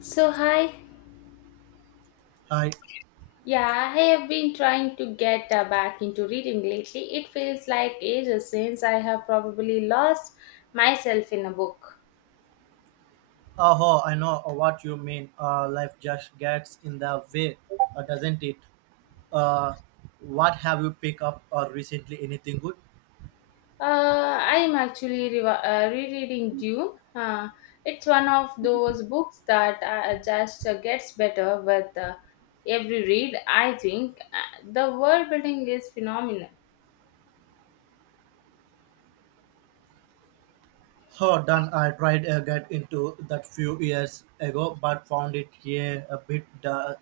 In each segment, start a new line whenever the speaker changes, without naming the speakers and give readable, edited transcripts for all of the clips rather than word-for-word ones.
So, hi.
Hi,
Yeah, I have been trying to get back into reading lately. It feels like ages since I have probably lost myself in a book.
oh, I know what you mean. Life just gets in the way, doesn't it? Uh, what have you picked up or recently? Anything good?
Uh, I am actually rereading Dune. It's one of those books that just gets better with every read, I think. The world building is phenomenal.
Oh, done. I tried to get into that few years ago, but found it here a bit.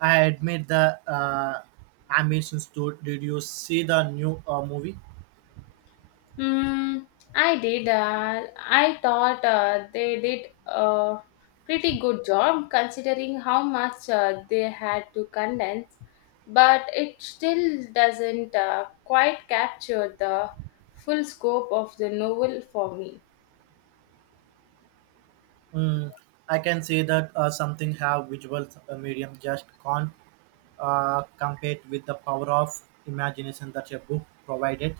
I admit the ambitions to. Did you see the new movie?
Mm, I did. I thought they did a pretty good job considering how much they had to condense, but it still doesn't quite capture the full scope of the novel for me.
Mm, I can say that something have visual medium just can't compete with the power of imagination that a book provided.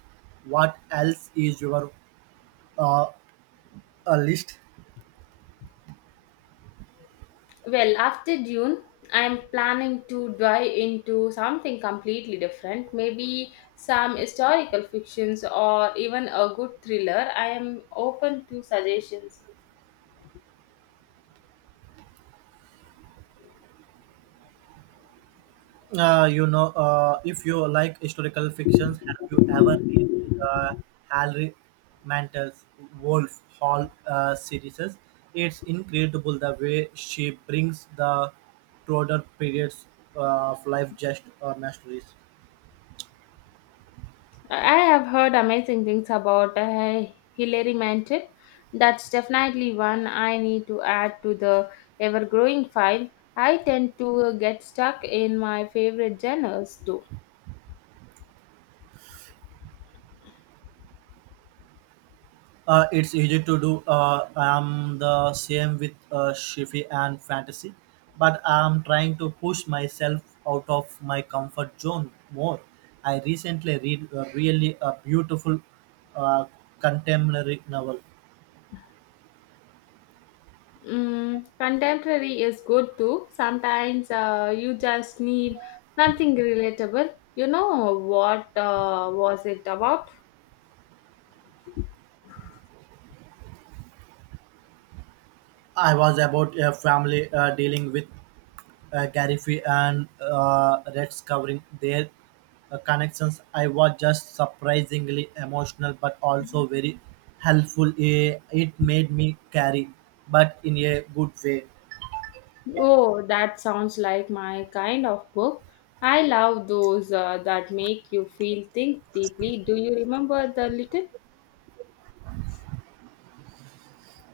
What else is your uh, a list?
Well, after June, I'm planning to dive into something completely different, maybe some historical fictions or even a good thriller. I am open to suggestions.
If you like historical fictions, have you ever read Harry Mantel's Wolf Hall series? It's incredible the way she brings the broader periods of life just masteries.
I have heard amazing things about Hilary Mantel. That's definitely one I need to add to the ever growing file. I tend to get stuck in my favorite genres too.
It's easy to do. I'm the same with Shifi and fantasy, but I'm trying to push myself out of my comfort zone more. I recently read a really a beautiful uh, contemporary novel.
Mm, contemporary is good too. Sometimes you just need something relatable. You know what was it about?
I was about a family dealing with Gariffy and Reds covering their connections. I was just surprisingly emotional, but also very helpful. It made me carry, but in a good way.
Oh, that sounds like my kind of book. I love those that make you feel think deeply. Do you remember the little?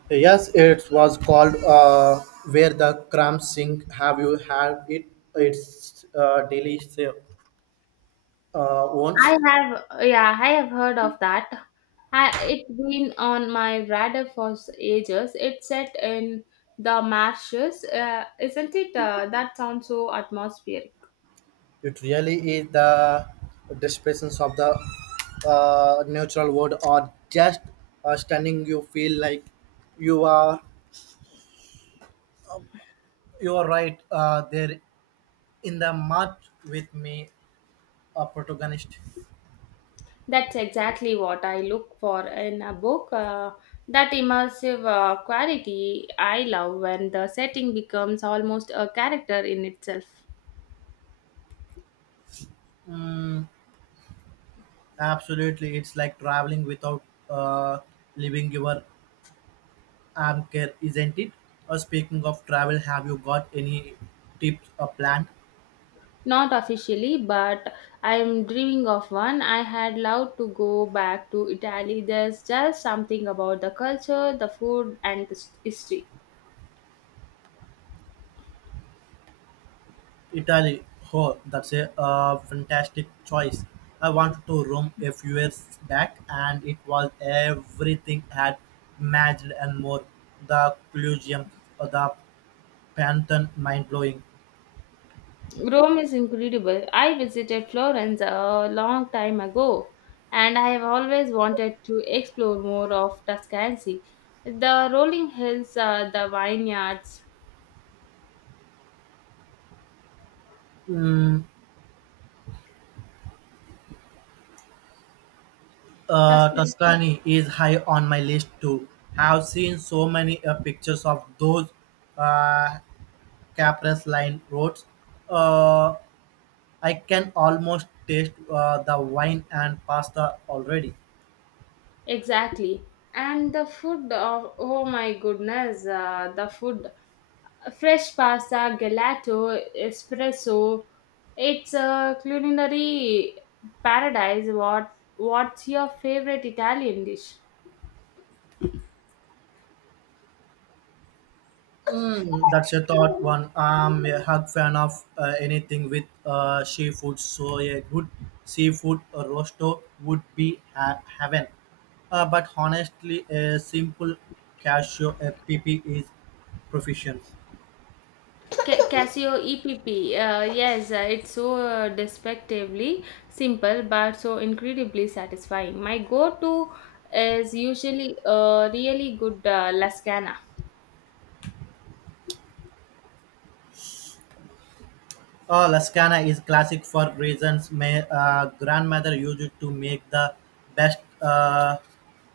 Yes, it was called Where the Crumbs Sink. Have you had it? It's delicious. Once.
I have, yeah, I have heard of that. I, it's been on my radar for ages. It's set in the marshes, isn't it? That sounds so atmospheric.
It really is the descriptions of the natural world or just stunning. You feel like you are you are right there in the mud with me, a protagonist.
That's exactly what I look for in a book. That immersive quality I love when the setting becomes almost a character in itself.
Mm, absolutely, it's like traveling without uh, leaving your anchor, isn't it? Speaking of travel, have you got any tips or plan?
Not officially, but I'm dreaming of one. I had loved to go back to Italy. There's just something about the culture, the food, and the history.
Italy. Oh, that's a fantastic choice. I wanted to Rome a few years back, and it was everything had magic and more. The Colosseum, the Pantheon, mind blowing.
Rome is incredible. I visited Florence a long time ago and I have always wanted to explore more of Tuscany. The rolling hills, the vineyards.
Mm,
Tuscany.
Tuscany is high on my list too. Have seen so many pictures of those uh, Caprese line roads. Uh, I can almost taste the wine and pasta already.
Exactly. And the food of, oh my goodness, the food. Fresh pasta, gelato, espresso. It's a culinary paradise. What, what's your favorite Italian dish?
That's a thought one. I'm a hug fan of anything with seafood, so a good seafood rosto would be heaven. But honestly, a simple cashew a PP is proficient.
Casio EPP. Yes, it's so despectively simple but so incredibly satisfying. My go to is usually a really good lasagna.
Lascana is classic for reasons. My grandmother used it to make the best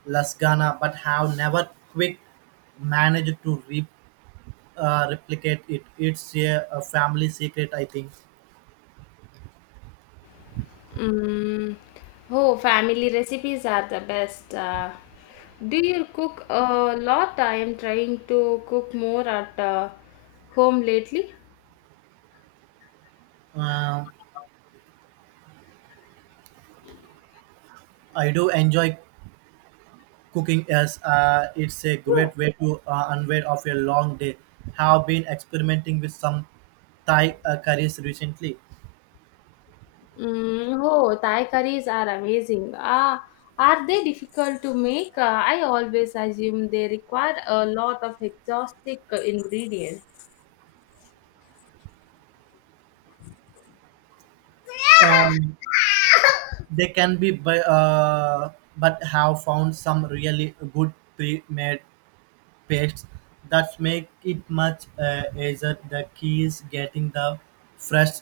Lascana, but have never quick managed to replicate it. It's a family secret, I think.
Mm. Oh, family recipes are the best. Do you cook a lot? I am trying to cook more at home lately.
Uh, I do enjoy cooking as it's a great way to unwind of a long day. Have been experimenting with some Thai curries recently.
Mm, oh, Thai curries are amazing. Ah, are they difficult to make? I always assume they require a lot of exhaustive ingredients.
Um, they can be, but have found some really good pre-made pastes that make it much easier. The key is getting the fresh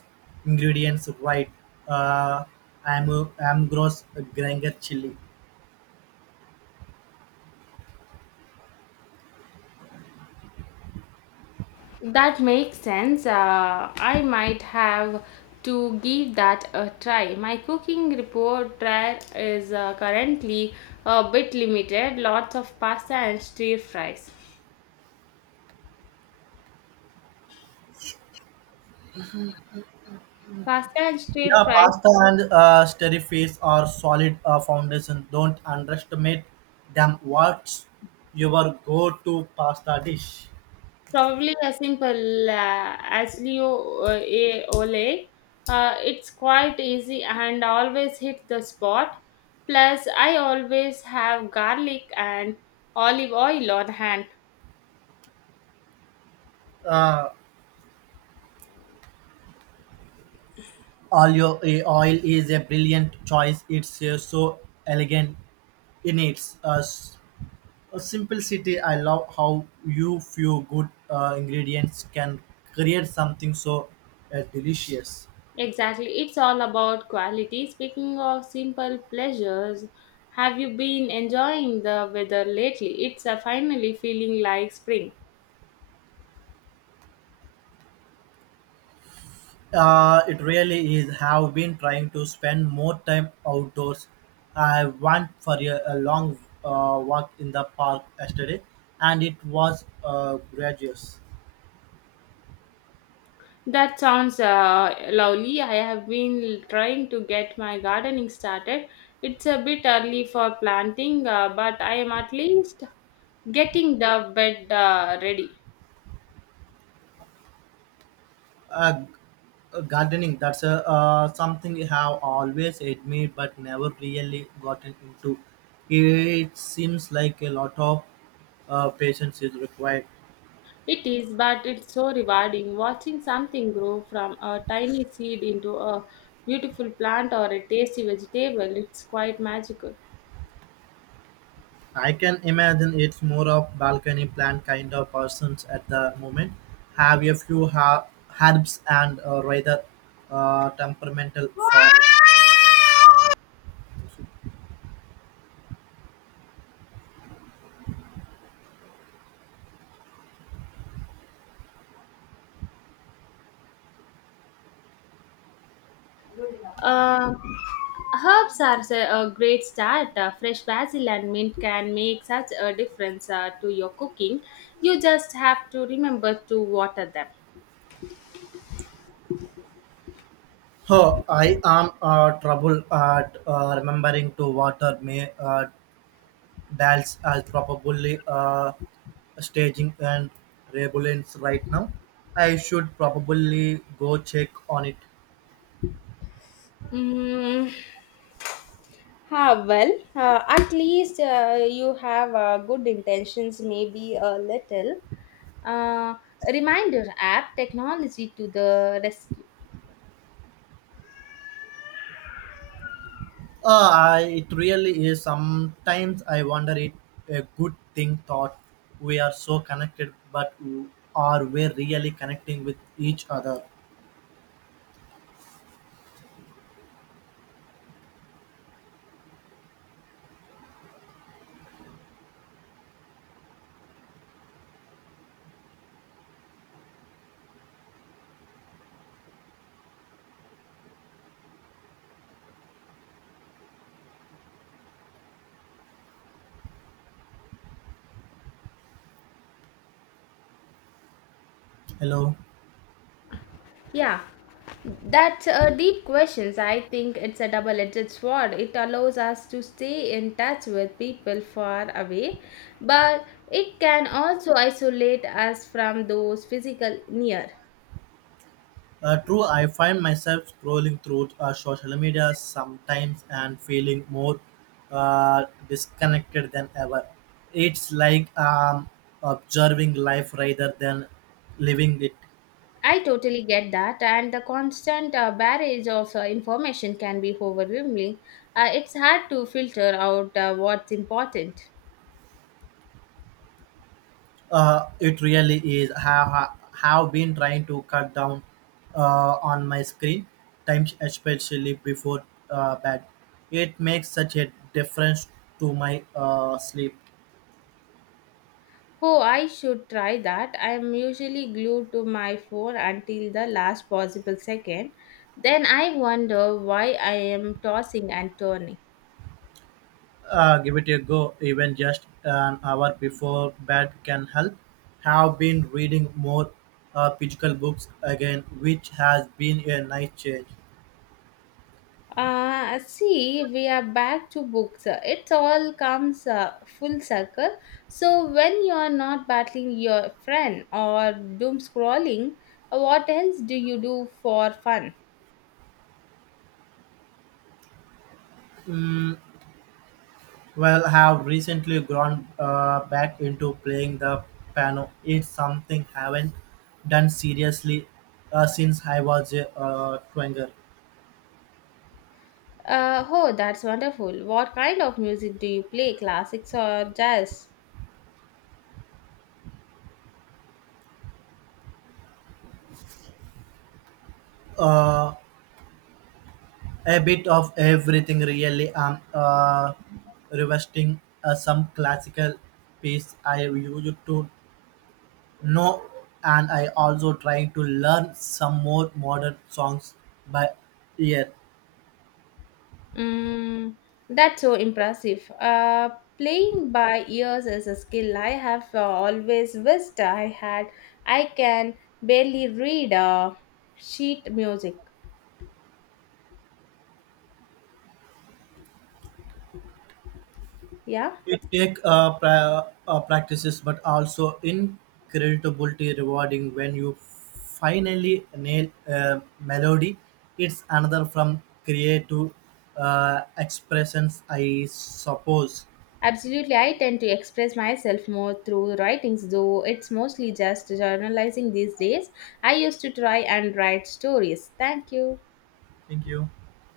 ingredients right. Uh, I'm gross granger chili.
That makes sense. I might have to give that a try. My cooking repertoire is currently a bit limited. Lots of pasta and stir fries. Pasta and stir
Yeah,
fries
pasta and stir fries are solid foundation. Don't underestimate them. What's your go-to pasta dish?
Probably as simple as Leo A. Ole. It's quite easy and always hit the spot. Plus, I always have garlic and olive oil on hand.
Uh, Olio oil is a brilliant choice. It's so elegant in its simplicity. I love how you few good ingredients can create something so delicious.
Exactly, it's all about quality. Speaking of simple pleasures, have you been enjoying the weather lately? It's finally feeling like spring.
It really is. Have been trying to spend more time outdoors. I went for a long walk in the park yesterday, and it was gorgeous.
That sounds lovely. I have been trying to get my gardening started. It's a bit early for planting, but I am at least getting the bed ready.
Uh, g- gardening that's a, something I have always admired but never really gotten into. It seems like a lot of patience is required.
It is, but it's so rewarding watching something grow from a tiny seed into a beautiful plant or a tasty vegetable. It's quite magical.
I can imagine it's more of balcony plant kind of persons at the moment. Have a few herbs and rather temperamental form.
Uh, Herbs are a great start. Fresh basil and mint can make such a difference to your cooking. You just have to remember to water them.
Oh, I am trouble at remembering to water may dals as probably staging and rebellions right now. I should probably go check on it.
Mm, ah, well, at least you have good intentions, maybe a little. Uh, Reminder app technology to the rescue.
It really is. Sometimes I wonder it a good thing thought we are so connected, but are we really connecting with each other? Hello.
Yeah, that's a deep question. I think it's a double-edged sword. It allows us to stay in touch with people far away, but it can also isolate us from those physical near.
True, I find myself scrolling through social media sometimes and feeling more disconnected than ever. It's like observing life rather than living it.
I totally get that, and the constant barrage of information can be overwhelming. It's hard to filter out what's important.
It really is. Have been trying to cut down on my screen times, especially before bed. It makes such a difference to my sleep.
Oh, I should try that. I am usually glued to my phone until the last possible second. Then I wonder why I am tossing and turning.
Give it a go. Even just an hour before bed can help. Have been reading more physical books again, which has been a nice change.
Ah, see, we are back to books. It all comes full circle. So, when you are not battling your friend or doom scrolling, what else do you do for fun?
Mm, Well, have recently gone back into playing the piano. It's something haven't done seriously since I was a twinger.
Oh, that's wonderful. What kind of music do you play? Classics or jazz?
Uh, a bit of everything really. I'm revisiting some classical piece I used to know, and I also trying to learn some more modern songs by ear.
Mm, that's so impressive. Playing by ears is a skill I have always wished I had. I can barely read sheet music. Yeah,
It take practices, but also incredibly rewarding when you finally nail a melody. It's another from creative expressions, I suppose.
absolutely. I tend to express myself more through writings, though it's mostly just journalizing these days. I used to try and write stories. Thank you.
Thank you.